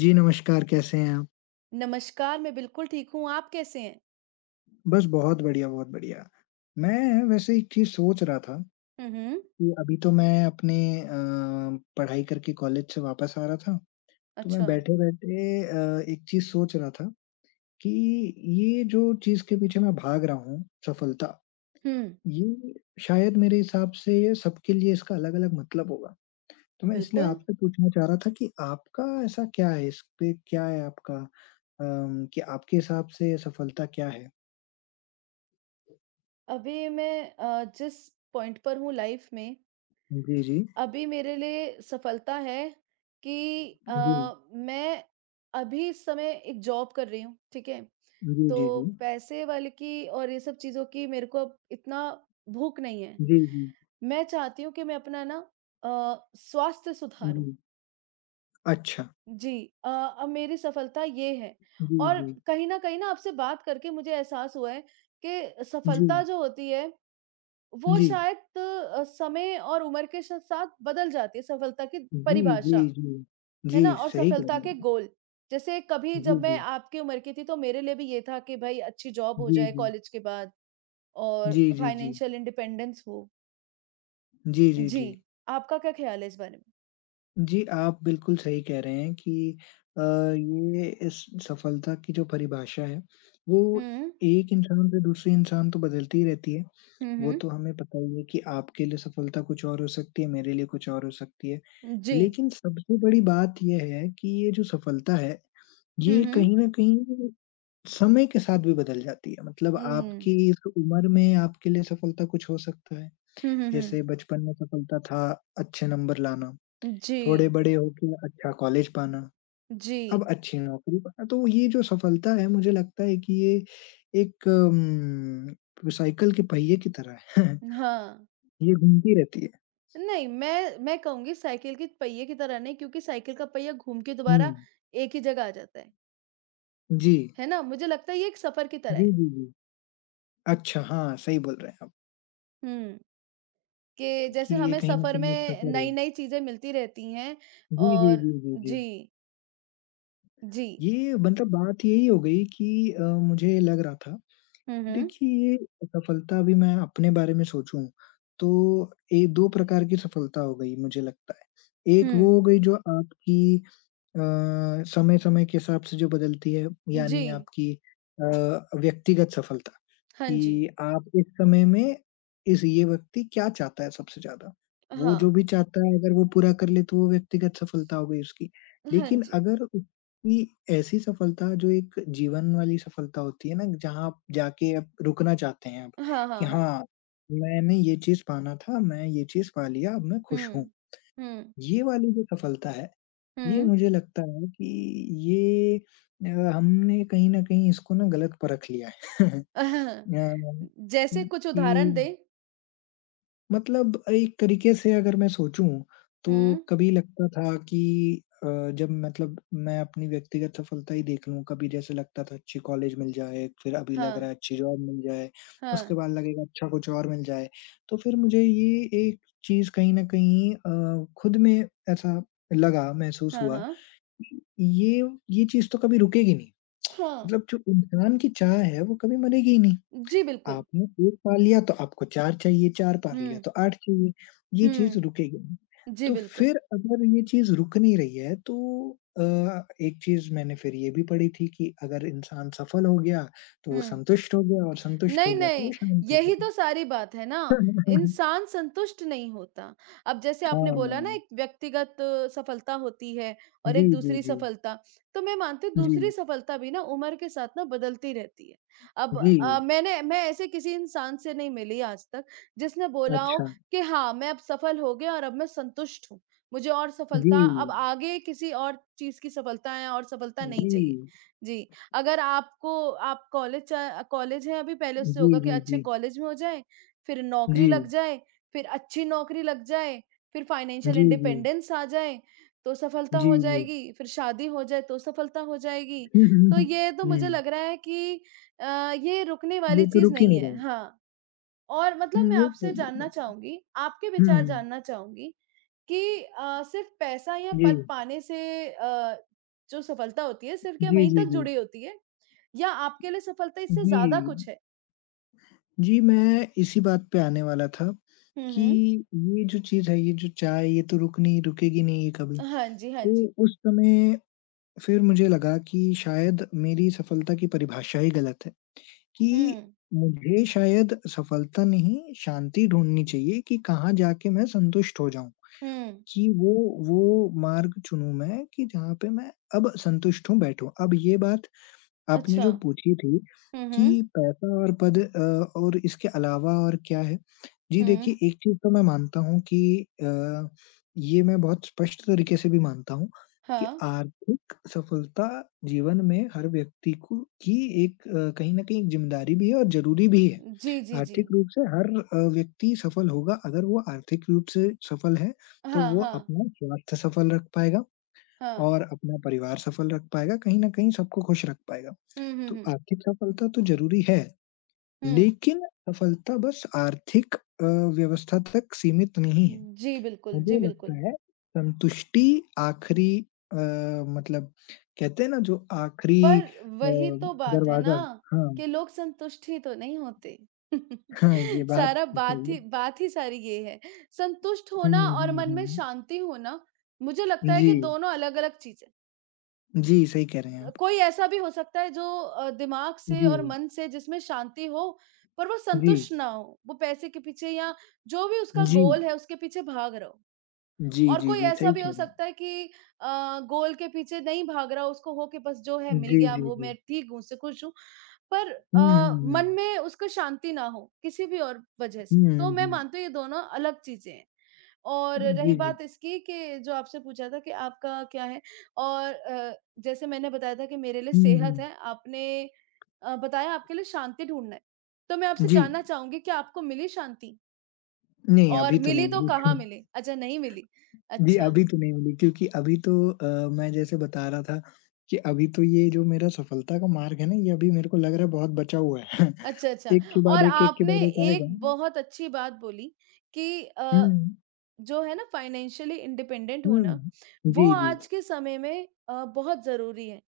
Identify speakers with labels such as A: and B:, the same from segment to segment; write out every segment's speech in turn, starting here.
A: जी, नमस्कार, कैसे हैं आप?
B: नमस्कार, मैं बिल्कुल ठीक हूँ, आप कैसे हैं?
A: बस बहुत बढ़िया, बहुत बढ़िया। मैं वैसे एक चीज़ सोच रहा था
B: हुँ, हुँ।
A: कि अभी तो मैं अपने पढ़ाई करके कॉलेज से वापस आ रहा था, तो मैं
B: अच्छा।
A: बैठे-बैठे एक चीज़ सोच रहा था कि ये जो चीज़ के पीछे मैं भाग रहा हूँ, सफलता,
B: हुँ,
A: ये शायद मेरे हिसाब से सबके लिए इसका अलग-अलग मतलब होगा। तो मैं इसलिए
B: बिल्कुल।
A: आपसे पूछना चाह रहा था कि आपका ऐसा क्या है, इस पे क्या है आपका कि आपके हिसाब से सफलता क्या है?
B: अभी मैं जिस पॉइंट पर हूँ लाइफ़ में,
A: जी, जी।
B: अभी मेरे लिए सफलता है कि
A: जी।
B: मैं अभी इस समय एक जॉब कर रही हूँ, ठीक है?
A: जी, जी,
B: तो
A: जी।
B: पैसे वाले की और ये सब चीज़ों की मेरे को अब इतना भूख नहीं है।
A: जी, जी,
B: मैं चाहती हूँ कि मैं अपना ना अ, स्वास्थ्य सुधारूँ।
A: जी। अच्छा।
B: जी अब मेरी सफलता ये है।
A: जी,
B: और
A: जी।
B: कहीं न कहीं ना आपसे बात करके मुझे एहसास हुआ है कि
A: जी,
B: सफलता जो होती है वो
A: जी।
B: शायद समय और उम्र के श साथ बदल जाती है, सफलता की
A: जी, जी,
B: परिभाषा,
A: जी।
B: है
A: जी,
B: ना? और
A: सही कह
B: सफलता
A: रहे
B: के
A: हैं।
B: गोल। जैसे कभी
A: जी,
B: जब मैं
A: जी।
B: आपकी उम्र की थी तो मेरे लिए भी ये था कि भाई अच्छी जॉब हो
A: जी,
B: जाए
A: जी।
B: कॉलेज के बाद और
A: जी, जी, जी।
B: फाइनेंशियल इंडिपेंडेंस हो।
A: जी, जी,
B: जी,
A: जी।
B: आपका क्या ख़्याल है इस बारे में?
A: जी, आप बिल्कुल सही कह रहे हैं कि ये इस सफलता की जो परिभाषा है, वो
B: हुँ।
A: एक इंसान से दूसरे इंसान तो बदलती ही रहती है।
B: हुँ,
A: वो
B: हुँ।
A: तो हमें पता ही है कि आपके लिए सफलता कुछ और हो सकती है, मेरे लिए कुछ और हो सकती है।
B: जी।
A: लेकिन सबसे बड़ी बात ये है कि ये जो सफलता है
B: हुँ,
A: ये
B: हुँ।
A: कहीं न कहीं समय के साथ भी बदल जाती है। मतलब
B: हुँ।
A: आपकी इस उम्र में आपके लिए सफलता कुछ हो सकता है।
B: हुँ, हुँ, हुँ।
A: जैसे बचपन में सफलता था अच्छे नंबर लाना, थोड़े
B: जी,
A: बड़े होके अच्छा कॉलेज पाना,
B: जी।
A: अब अच्छी नौकरी पाना। तो ये जो सफलता है मुझे लगता है कि ये एक साइकिल के पहिए की तरह है।
B: हाँ,
A: ये घूमती रहती है।
B: नहीं, मैं कहूँगी साइकिल के पहिए की तरह नहीं, क्योंकि साइकिल का पहिया घूम के
A: हुँ।
B: दोबारा एक ही जगह आ जाता
A: जी।
B: है ना? मुझे लगता है ये एक सफ़र की तरह
A: जी,
B: है।
A: जी, जी। अच्छा हाँ, सही बोल रहे हैं आप
B: हुँ, कि
A: कि
B: जैसे
A: ये
B: हमें
A: कहीं न
B: सफ़र
A: कहीं एक
B: में
A: सफर है।
B: नई-नई चीज़ें मिलती रहती हैं,
A: जी, जी,
B: और
A: जी, जी, जी।
B: जी, जी।
A: ये मतलब बात यही हो गई कि मुझे लग रहा था,
B: हुँ, हुँ।
A: देखिए ये सफलता अभी मैं अपने बारे में सोचूँ, तो ये 2 प्रकार की सफलता हो गई मुझे लगता है। एक वो
B: हुँ,
A: हो गई जो आपकी समय-समय के हिसाब से जो बदलती है यानी
B: जी।
A: आपकी अ, व्यक्तिगत सफलता
B: हाँ जी।
A: कि आप इस समय में इस ये व्यक्ति क्या चाहता है सबसे ज़्यादा। वो
B: हाँ।
A: जो भी चाहता है अगर वो पूरा कर ले तो वो व्यक्तिगत सफलता हो गई उसकी।
B: हाँ
A: लेकिन
B: जी।
A: अगर उसकी ऐसी सफलता जो एक जीवन वाली सफलता होती है ना जहाँ आप जाके आप रुकना चाहते हैं आप
B: हाँ,
A: कि
B: हाँ, हाँ।
A: हाँ, मैंने ये चीज़ पाना था, मैं ये चीज़ पा लिया, अब मैं खुश हूँ।
B: हुँ। हुँ,
A: ये वाली जो सफलता है ये
B: हुँ।
A: मुझे लगता है कि ये हमने कहीं न कहीं इसको ना गलत परख लिया है। अ,
B: जैसे कुछ
A: कि
B: उदाहरण दें?
A: मतलब एक तरीके से अगर मैं सोचूँ तो
B: हुँ।
A: कभी लगता था कि अ, जब मतलब मैं अपनी व्यक्तिगत सफलता ही देख लूँ, कभी जैसे लगता था अच्छे कॉलेज मिल जाए, फिर अभी लग
B: हाँ,
A: रहा है अच्छी जॉब मिल जाए, उसके
B: हाँ।
A: बाद लगेगा अच्छा कुछ और मिल जाए। तो फिर मुझे ये एक चीज़ कहीं न कहीं खुद में ऐसा लगा, महसूस
B: हाँ,
A: हुआ
B: हाँ।
A: ये ये चीज़ तो कभी रुकेगी नहीं।
B: हाँ,
A: मतलब जो इंसान की चाह है वो कभी मरेगी ही नहीं।
B: जी बिल्कुल।
A: आपने 1 पा लिया तो आपको 4 चाहिए, 4 पा लिया
B: हुँ,
A: तो 8 चाहिए, ये चीज़
B: हुँ।
A: रुकेगी नहीं।
B: जी
A: तो
B: बिल्कुल।
A: फिर अगर ये चीज़ रुक नहीं रही है तो अ, एक चीज़ मैंने फिर ये भी पढ़ी थी कि अगर इंसान सफल हो गया तो वो
B: हुँ।
A: संतुष्ट हो गया और संतुष्ट हो
B: नहीं,
A: गया तो वो
B: नहीं,
A: शांत हो
B: यही
A: गया।
B: तो सारी बात है ना, इंसान संतुष्ट नहीं होता। अब जैसे आपने बोला ना,
A: हाँ।
B: एक व्यक्तिगत सफलता होती है और
A: जी,
B: एक
A: जी,
B: दूसरी
A: जी।
B: सफलता, तो मैं मानती हूँ
A: जी,
B: दूसरी सफलता भी ना उम्र के साथ ना बदलती रहती है। अब
A: जी।
B: मैं ऐसे किसी इंसान से नहीं मिली आज तक जिसने बोला हो
A: अच्छा।
B: कि हाँ, मैं अब सफल हो गया और अब मैं संतुष्ट हूँ। मुझे और
A: जी।
B: सफलता अब आगे किसी और चीज़ की सफलताएँ और सफलता नहीं
A: जी।
B: चाहिए। जी। अगर आपको आप कॉलेज चा कॉलेज है अभी, पहले उससे
A: जी,
B: होगा कि
A: जी,
B: अच्छे
A: जी।
B: कॉलेज में हो जाए, फिर
A: जी।
B: नौकरी लग जाए, फिर अच्छी नौकरी लग जाए, फिर फाइनेंशियल
A: जी, जी।
B: इंडिपेंडेंस आ जाए, तो सफलता
A: जी,
B: हो
A: जी।
B: जाएगी, फिर शादी हो जाए तो सफलता हो जाएगी। तो ये तो
A: हुँ,
B: मुझे लग रहा है कि ये रुकने
A: ये
B: वाली
A: तो
B: चीज़
A: रुक ही
B: नहीं
A: नहीं
B: है।
A: रहा।
B: हाँ, और
A: हुँ,
B: मतलब मैं
A: ये सही
B: आपसे जानना
A: बोला।
B: चाहूँगी, आपके
A: हुँ,
B: विचार जानना चाहूँगी कि सिर्फ़ पैसा या
A: जी।
B: पद पाने से अ, जो सफलता होती है, सिर्फ़ क्या
A: जी,
B: वहीं
A: जी,
B: तक
A: जी।
B: जुड़ी होती है? या आपके लिए सफलता इससे ज़्यादा
A: जी।
B: कुछ है।
A: जी, मैं इसी बात पे आने वाला था
B: हुँ,
A: कि
B: हुँ।
A: ये जो चीज़ है, ये जो चाय ये तो रुकेगी नहीं ये कभी।
B: हाँ जी, हाँ जी।
A: तो उस समय फिर मुझे लगा कि शायद मेरी सफलता की परिभाषा ही गलत है कि
B: हुँ,
A: मुझे शायद सफलता नहीं, शांति ढूँढनी चाहिए कि कहाँ जाके मैं संतुष्ट हो जाऊँ।
B: हुँ।
A: कि वो मार्ग चुनूँ मैं कि जहाँ पे मैं अब संतुष्ट हूँ, बैठूँ। अब ये बात आपने
B: अच्छा।
A: जो पूछी थी
B: हुँ, हुँ,
A: कि पैसा और पद और इसके अलावा और क्या है? जी,
B: हुँ।
A: देखिए एक चीज़ तो मैं मानता हूँ कि अ, ये मैं बहुत स्पष्ट तरीके से भी मानता हूँ कि
B: हाँ।
A: आर्थिक सफलता जीवन में हर व्यक्ति को की एक कहीं न कहीं ज़िम्मेदारी भी है और ज़रूरी भी है।
B: जी, जी, जी।
A: आर्थिक रूप से हर व्यक्ति सफल होगा अगर वो आर्थिक रूप से सफल है, तो
B: हाँ,
A: वो
B: हाँ,
A: अपना स्वास्थ्य सफल रख पाएगा
B: हाँ।
A: और अपना परिवार सफल रख पाएगा, कहीं न कहीं सबको खुश रख पाएगा।
B: हुँ, हुँ,
A: तो
B: हुँ,
A: आर्थिक सफलता तो ज़रूरी है,
B: हुँ।
A: लेकिन सफलता बस आर्थिक व्यवस्था तक सीमित नहीं है।
B: जी, बिल्कुल, जी,
A: मुझे लगता
B: बिल्कुल।
A: है संतुष्टि आखिरी अ, मतलब कहते हैं ना जो आखिरी
B: पर वही तो बात है
A: दरवाज़ा
B: ना,
A: हाँ,
B: कि लोग संतुष्ट ही तो नहीं होते।
A: हाँ, ये बात
B: सारा
A: तो सही
B: बात
A: है।
B: ही बात ही सारी ये है। संतुष्ट
A: हुँ,
B: होना और
A: हुँ,
B: मन में
A: हुँ।
B: शांति होना, मुझे लगता है
A: जी,
B: कि दोनों अलग-अलग चीज़ है।
A: जी, सही कह रहे हैं
B: ब
A: आप।
B: कोई ऐसा भी हो सकता है जो दिमाग से
A: जी,
B: और मन से, जिसमें शांति हो, पर वो
A: जी,
B: संतुष्ट ना हो, वो पैसे के पीछे या जो भी उसका
A: जी,
B: गोल है उसके पीछे भाग रहा हो।
A: जी,
B: और
A: जी,
B: कोई
A: जी,
B: ऐसा
A: सही
B: भी हो
A: कह रहे हैं।
B: सकता है कि गोल के पीछे नहीं भाग रहा, उसको हो कि बस जो है मिल
A: जी,
B: गया,
A: जी,
B: वो
A: जी।
B: मैं ठीक हूँ, उससे खुश हूँ, पर
A: हुँ, हुँ,
B: मन
A: हुँ।
B: में उसको शांति ना हो किसी भी और वजह से।
A: हुँ,
B: तो मैं
A: हुँ।
B: मानती हूँ ये दोनों अलग चीजें हैं। और रही
A: जी, जी।
B: बात इसकी कि जो आपसे पूछा था कि आपका क्या है, और जैसे मैंने बताया था कि मेरे लिए
A: हुँ,
B: सेहत
A: हुँ।
B: है, आपने बताया आपके लिए शांति ढूंढना है, तो मैं आपसे
A: जी।
B: जानना चाहूंगी कि आपको मिली शांति?
A: नहीं,
B: और
A: अभी तो
B: मिली
A: नहीं
B: तो कहाँ
A: मिली।
B: मिली? अच्छा, नहीं मिली,
A: जी,
B: अच्छा,
A: अभी तो नहीं मिली क्योंकि अभी तो मैं जैसे बता रहा था कि अभी तो ये जो मेरा सफलता का मार्ग है ना, ये अभी मेरे को लग रहा है बहुत बचा हुआ है।
B: अच्छा, अच्छा।
A: एक के बाद
B: और
A: एक, एक के
B: आपने
A: बाद एक आएगा।
B: एक बहुत अच्छी बात बोली कि
A: हुँ,
B: जो है ना फाइनेंशियली इंडिपेंडेंट
A: हुँ।
B: होना, वो
A: जी, जी।
B: आज के समय में बहुत ज़रूरी है।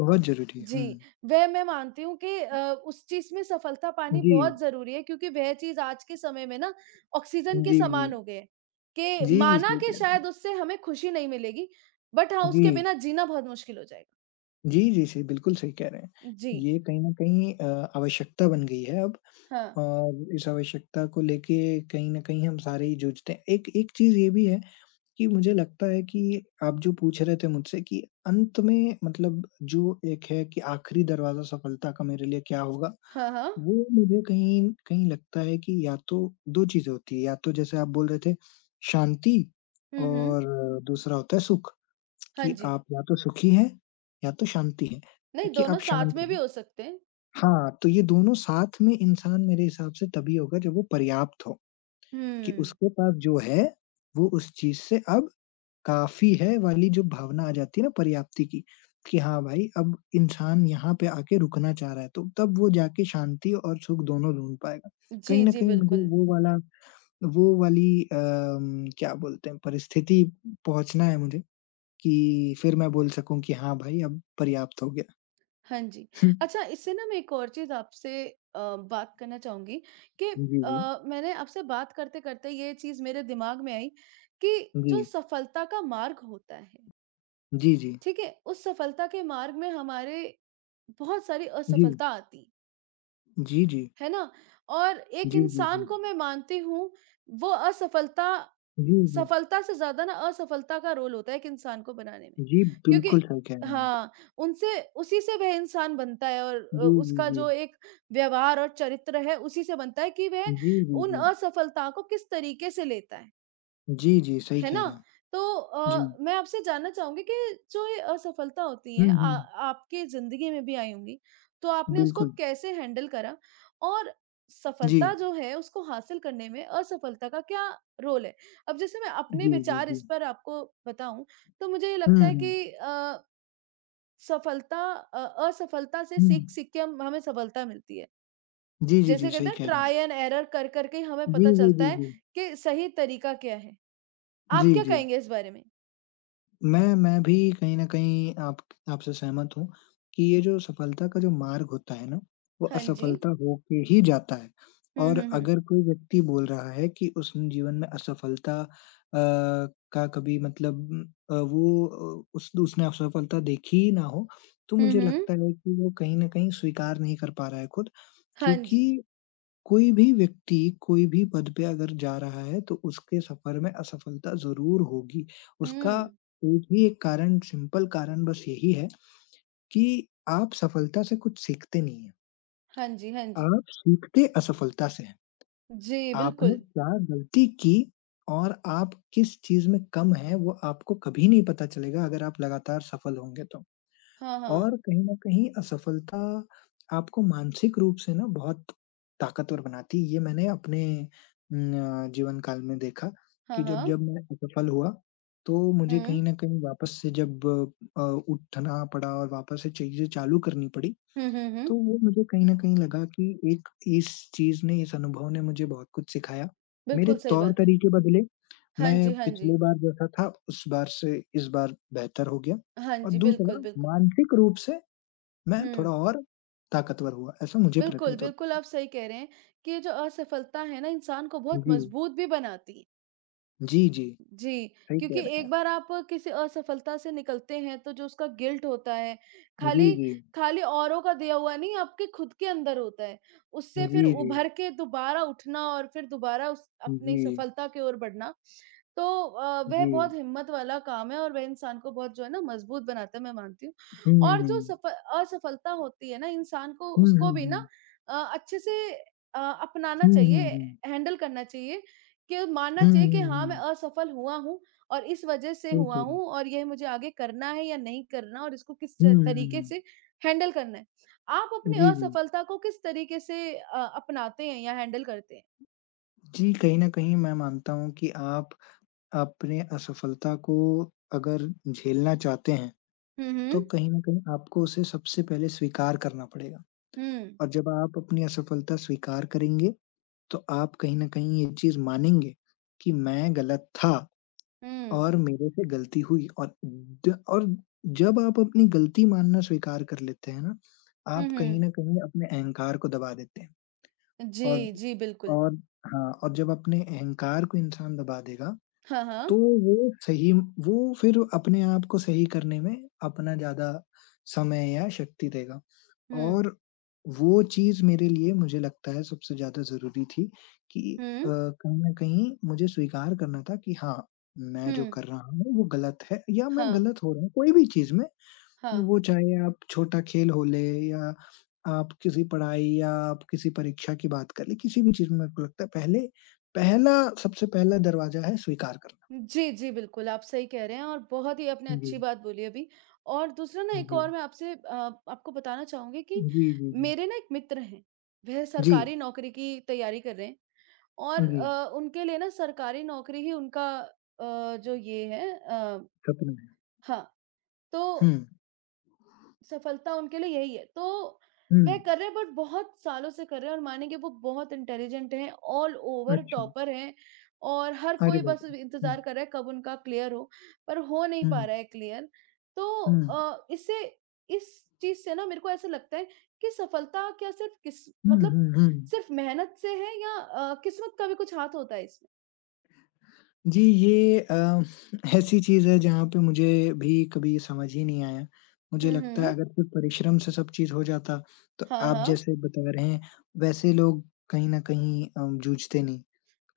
A: बहुत ज़रूरी है।
B: जी,
A: हुँ।
B: वह मैं मानती हूँ कि उस चीज़ में सफलता पानी
A: जी,
B: बहुत ज़रूरी है, क्योंकि वह चीज़ आज के समय में ना ऑक्सीजन के
A: जी, जी।
B: समान हो गई है, कि
A: जी, जी,
B: माना
A: सही
B: कि
A: कह रहे हैं।
B: शायद उससे हमें खुशी नहीं मिलेगी, बट हाँ,
A: जी।
B: उसके बिना जीना बहुत मुश्किल हो जाएगा।
A: जी, जी, सही बिल्कुल सही कह रहे हैं।
B: जी,
A: ये कहीं न कहीं आवश्यकता बन गई है अब
B: हाँ।
A: और इस आवश्यकता को लेके कहीं न कहीं हम सारे ही जूझते हैं। एक एक चीज़ ये भी है कि मुझे लगता है कि आप जो पूछ रहे थे मुझसे कि अंत में मतलब जो एक है कि आखिरी दरवाज़ा सफलता का मेरे लिए क्या होगा?
B: हाँ, हाँ।
A: वो मुझे कहीं कहीं लगता है कि या तो 2 चीज़ें होती है, या तो जैसे आप बोल रहे थे शांति
B: हुँ, हुँ।
A: और दूसरा होता है सुख,
B: हाँ
A: कि
B: जी।
A: आप या तो सुखी हैं या तो शांति हैं,
B: नहीं,
A: कि
B: दोनों
A: आप
B: साथ
A: शांत
B: में भी
A: हैं।
B: हो सकते हैं।
A: हाँ, तो ये दोनों साथ में इंसान मेरे हिसाब से तभी होगा जब वो पर्याप्त हो, कि
B: हुँ।
A: उसके पास जो है वो उस चीज़ से अब काफ़ी है वाली जो भावना आ जाती है ना पर्याप्ति की, कि हाँ भाई अब इंसान यहाँ पे आके रुकना चाह रहा है, तो तब वो जाके शांति और सुख दोनों ढूँढ पाएगा। कहीं
B: जी,
A: न
B: जी,
A: कहीं मुझे
B: बिल्कुल।
A: वो वाला वो वाली अम, क्या बोलते हैं परिस्थिति पहुँचना है मुझे कि फिर मैं बोल सकूँ कि हाँ भाई अब पर्याप्त हो गया।
B: हाँ जी। अच्छा, इससे ना मैं एक और चीज़ आपसे बात करना चाहूँगी कि
A: जी, जी।
B: मैंने आपसे बात करते-करते ये चीज़ मेरे दिमाग में आई कि
A: जी।
B: जो सफलता का मार्ग होता है,
A: जी, जी।
B: ठीक है? उस सफलता के मार्ग में हमारे बहुत सारी
A: जी।
B: असफलता आती है।
A: जी, जी।
B: है ना? और एक
A: जी, जी,
B: इंसान
A: जी।
B: को, मैं मानती हूँ, वो असफलता
A: जी, जी।
B: सफलता से ज़्यादा ना असफलता का रोल होता है एक इंसान को बनाने में।
A: जी, बिल्कुल
B: क्योंकि
A: सही कह रहे हैं आप।
B: हाँ, उनसे उसी से वह इंसान बनता है, और
A: जी, जी,
B: उसका
A: जी।
B: जो एक व्यवहार और चरित्र है, उसी से बनता है कि वह
A: जी, जी,
B: उन
A: जी।
B: असफलता को किस तरीके से लेता है।
A: जी, जी, सही
B: है
A: कह
B: ना?
A: रहे हैं।
B: तो
A: जी।
B: मैं आपसे जानना चाहूँगी कि जो ये असफलता होती
A: हुँ,
B: है आ
A: हुँ।
B: आपकी ज़िंदगी में भी आई होंगी, तो आपने उसको
A: बिल्कुल।
B: कैसे हैंडल करा? और
A: जी।
B: सफलता जो है उसको हासिल करने में असफलता का क्या रोल है? अब जैसे मैं अपने
A: जी, जी,
B: विचार
A: जी।
B: इस पर आपको बताऊँ, तो मुझे ये
A: हुँ,
B: लगता है
A: हुँ।
B: कि सफलता अ, असफलता से
A: हुँ।
B: सीख-सीख के हम हमें सफलता मिलती है।
A: जी, जी, जी,
B: जैसे
A: सही
B: कहते हैं
A: कह रहे हैं।
B: ट्राई एंड एरर कर-कर के ही हमें
A: जी,
B: पता
A: जी,
B: चलता
A: जी,
B: है
A: जी।
B: कि सही तरीका क्या है।
A: जी,
B: आप क्या
A: जी।
B: कहेंगे इस बारे में?
A: मैं भी कहीं न कहीं आप आपसे सहमत हूँ कि ये जो सफलता का जो मार्ग होता है ना, वो
B: हाँ जी।
A: असफलता होके ही जाता है
B: हुँ,
A: और
B: हुँ, हुँ।
A: अगर कोई व्यक्ति बोल रहा है कि उसने जीवन में असफलता का कभी मतलब अ, वो अ, उस उसने असफलता देखी ही ना हो, तो
B: हुँ,
A: मुझे
B: हुँ।
A: लगता है कि वो कहीं न कहीं स्वीकार नहीं कर पा रहा है खुद
B: हाँ
A: क्योंकि
B: जी।
A: कोई भी व्यक्ति कोई भी पद पे अगर जा रहा है तो उसके सफर में असफलता ज़रूर होगी। उसका
B: हुँ।
A: एक कारण सिंपल कारण बस यही है कि आप सफलता से कुछ सीखते नहीं हैं।
B: हाँ जी, हाँ जी।
A: आप सीखते असफलता से हैं।
B: जी,
A: आपने
B: बिल्कुल।
A: क्या गलती की और आप किस चीज़ में कम हैं वो आपको कभी नहीं पता चलेगा अगर आप लगातार सफल होंगे तो।
B: हाँ,
A: और
B: हाँ।
A: कहीं न कहीं असफलता आपको मानसिक रूप से ना बहुत ताकतवर बनाती है। ये मैंने अपने न जीवन काल में देखा
B: हाँ,
A: कि
B: हाँ।
A: जब-जब मैं असफल हुआ, तो मुझे कहीं
B: हुँ।
A: न कहीं वापस से जब अ, उठना पड़ा और वापस से चीज़ें चालू करनी पड़ी,
B: हुँ, हुँ, हुँ।
A: तो वो मुझे कहीं न कहीं लगा कि एक इस चीज़ ने, इस अनुभव ने मुझे बहुत कुछ सिखाया। मेरे
B: बिल्कुल सही बात है।
A: तौर-तरीके बदले,
B: हाँ
A: मैं
B: जी, हाँ जी।
A: पिछली बार जैसा था, उस बार से इस बार बेहतर हो गया
B: हाँ
A: और
B: जी, बिल्कुल,
A: दूसरा
B: बिल्कुल।
A: मानसिक रूप से मैं
B: हुँ।
A: थोड़ा और ताकतवर हुआ, ऐसा मुझे
B: बिल्कुल,
A: प्रतीत
B: बिल्कुल,
A: होता
B: आप सही कह रहे हैं कि ये जो असफलता है ना, इंसान को बहुत
A: जी।
B: मजबूत भी बनाती है।
A: जी, जी,
B: जी,
A: सही कह
B: क्योंकि
A: रहे हैं।
B: एक
A: आप।
B: बार आप किसी असफलता से निकलते हैं तो जो उसका गिल्ट होता है,
A: जी,
B: खाली
A: जी।
B: खाली औरों का दिया हुआ नहीं, आपके खुद के अंदर होता है। उससे
A: जी,
B: फिर
A: जी।
B: उभर के दोबारा उठना और फिर दोबारा उस अपनी
A: जी,
B: सफलता की ओर बढ़ना, तो वह
A: जी।
B: बहुत हिम्मत वाला काम है और वह इंसान को बहुत जो है ना मजबूत बनाता है, मैं मानती हूँ। और जो
A: हुँ।
B: सफ असफलता होती है ना, इंसान को
A: हुँ,
B: उसको
A: हुँ,
B: भी ना
A: हुँ।
B: अच्छे से अपनाना
A: हुँ, हुँ,
B: चाहिए,
A: हुँ।
B: हैंडल करना चाहिए, कि मानना
A: हुँ,
B: चाहिए कि
A: हुँ,
B: हाँ, मैं
A: हुँ।
B: असफल हुआ हूँ और इस वजह से
A: सही कह
B: हुआ
A: रहे हैं।
B: हूँ और यह मुझे आगे करना है या नहीं करना और इसको किस
A: हुँ,
B: त
A: हुँ,
B: तरीके
A: हुँ।
B: से हैंडल करना है। आप अपनी
A: जी, जी।
B: असफलता को किस तरीके से अपनाते हैं या हैंडल करते हैं?
A: जी, कहीं न कहीं मैं मानता हूँ कि आप अपने असफलता को अगर झेलना चाहते हैं,
B: हुँ,
A: तो
B: हुँ।
A: कहीं न कहीं आपको उसे सबसे पहले स्वीकार करना पड़ेगा
B: हुँ,
A: और जब आप अपनी असफलता स्वीकार करेंगे तो आप कहीं न कहीं ये चीज़ मानेंगे कि मैं गलत था
B: हुँ,
A: और मेरे से गलती हुई और द और जब आप अपनी गलती मानना स्वीकार कर लेते हैं ना,
B: हुँ,
A: आप कहीं
B: हुँ।
A: न कहीं अपने अहंकार को दबा देते हैं और
B: जी, जी, बिल्कुल।
A: और हाँ, और जब अपने अहंकार को इंसान दबा देगा,
B: हाँ, हाँ।
A: तो वो फिर अपने आप को सही करने में अपना ज़्यादा समय या शक्ति देगा
B: हुँ,
A: और वो चीज़ मेरे लिए मुझे लगता है सबसे ज़्यादा ज़रूरी थी कि
B: हुँ,
A: कहीं न कहीं मुझे स्वीकार करना था कि हाँ, मैं जो
B: हुँ।
A: कर रहा हूँ वो गलत है या मैं
B: हाँ,
A: गलत हो रहा हूँ, कोई भी चीज़ में।
B: हाँ।
A: वो चाहे आप छोटा खेल हो ले या आप किसी पढ़ाई या आप किसी परीक्षा की बात कर लें, किसी भी चीज़ में मेरे को लगता है पहले पहला सबसे पहला दरवाज़ा है स्वीकार करना।
B: जी, जी, बिल्कुल, आप सही कह रहे हैं और बहुत ही आपने
A: जी।
B: अच्छी बात बोली अभी। और दूसरा ना, एक
A: जी।
B: और मैं आपसे आपको बताना चाहूँगी कि
A: जी, जी, जी।
B: मेरे ना एक मित्र हैं, वह
A: जी,
B: सरकारी नौकरी की तैयारी कर रहे हैं, और
A: जी,
B: उनके लिए ना सरकारी नौकरी ही उनका जो ये है
A: सपना है।
B: हाँ, तो
A: हुँ,
B: सफलता उनके लिए यही है। तो
A: हुँ,
B: वह कर रहे हैं, बट बहुत सालों से कर रहे हैं, और मानेंगे वो बहुत इंटेलिजेंट हैं, ऑल ओवर
A: अच्छा।
B: टॉपर हैं, और हर
A: अरे
B: कोई
A: बाप
B: बस
A: रे! हुँ,
B: इंतज़ार कर रहा है कब उनका क्लियर हो, पर हो नहीं
A: हुँ,
B: पा रहा है क्लियर। तो
A: हुँ,
B: इससे इस चीज़ से ना मेरे को ऐसा लगता है कि सफलता क्या सिर्फ़ किस
A: हुँ,
B: मतलब
A: हुँ, हुँ।
B: सिर्फ़ मेहनत से है, या किस्मत का भी कुछ हाथ होता है इसमें?
A: जी, ये ऐसी चीज़ है जहाँ पे मुझे भी कभी समझ ही नहीं आया। मुझे
B: हुँ,
A: लगता है
B: हुँ।
A: अगर सिर्फ परिश्रम से सब चीज़ हो जाता, तो
B: हाँ,
A: आप
B: हाँ।
A: जैसे बता रहे हैं, वैसे लोग कहीं न कहीं जूझते नहीं।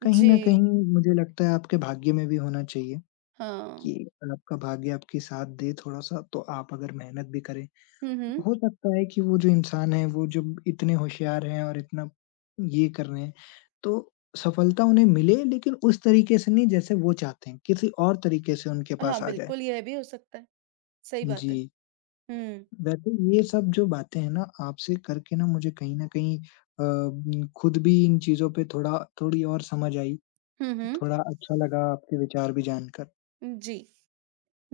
A: कहीं
B: जी।
A: न कहीं मुझे लगता है आपके भाग्य में भी होना चाहिए
B: हाँ।
A: कि आपका भाग्य आपके साथ दे थोड़ा-सा, तो आप अगर मेहनत भी करें
B: हुँ, हुँ।
A: हो सकता है कि वो जो इंसान है, वो जब इतने होशियार हैं और इतना ये कर रहे हैं, तो सफलता उन्हें मिले लेकिन उस तरीके से नहीं जैसे वो चाहते हैं, किसी और तरीके से उनके पास
B: हाँ,
A: आ जाए।
B: बिल्कुल यह भी हो सकता है। सही बात है।
A: जी,
B: हुँ।
A: वैसे ये सब जो बातें हैं ना, आपसे करके ना मुझे कहीं न कहीं खुद भी इन चीज़ों पे थोड़ा थोड़ी और समझ आई,
B: हुँ, हुँ।
A: थोड़ा अच्छा लगा आपके विचार भी जानकर।
B: जी।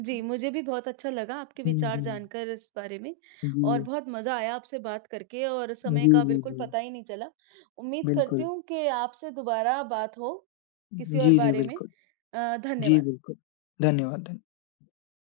B: जी, मुझे भी बहुत अच्छा लगा आपके
A: हुँ,
B: विचार
A: हुँ।
B: जानकर इस बारे में, और
A: जी,
B: बहुत मज़ा आया आपसे बात करके, और समय
A: जी,
B: का
A: जी,
B: बिल्कुल
A: जी।
B: पता ही नहीं चला। उम्मीद करती
A: बिल्कुल।
B: हूँ कि आपसे दोबारा बात हो किसी
A: जी,
B: और
A: जी,
B: बारे में।
A: बिल्कुल। जी,
B: धन्यवाद।
A: बिल्कुल। धन्यवाद।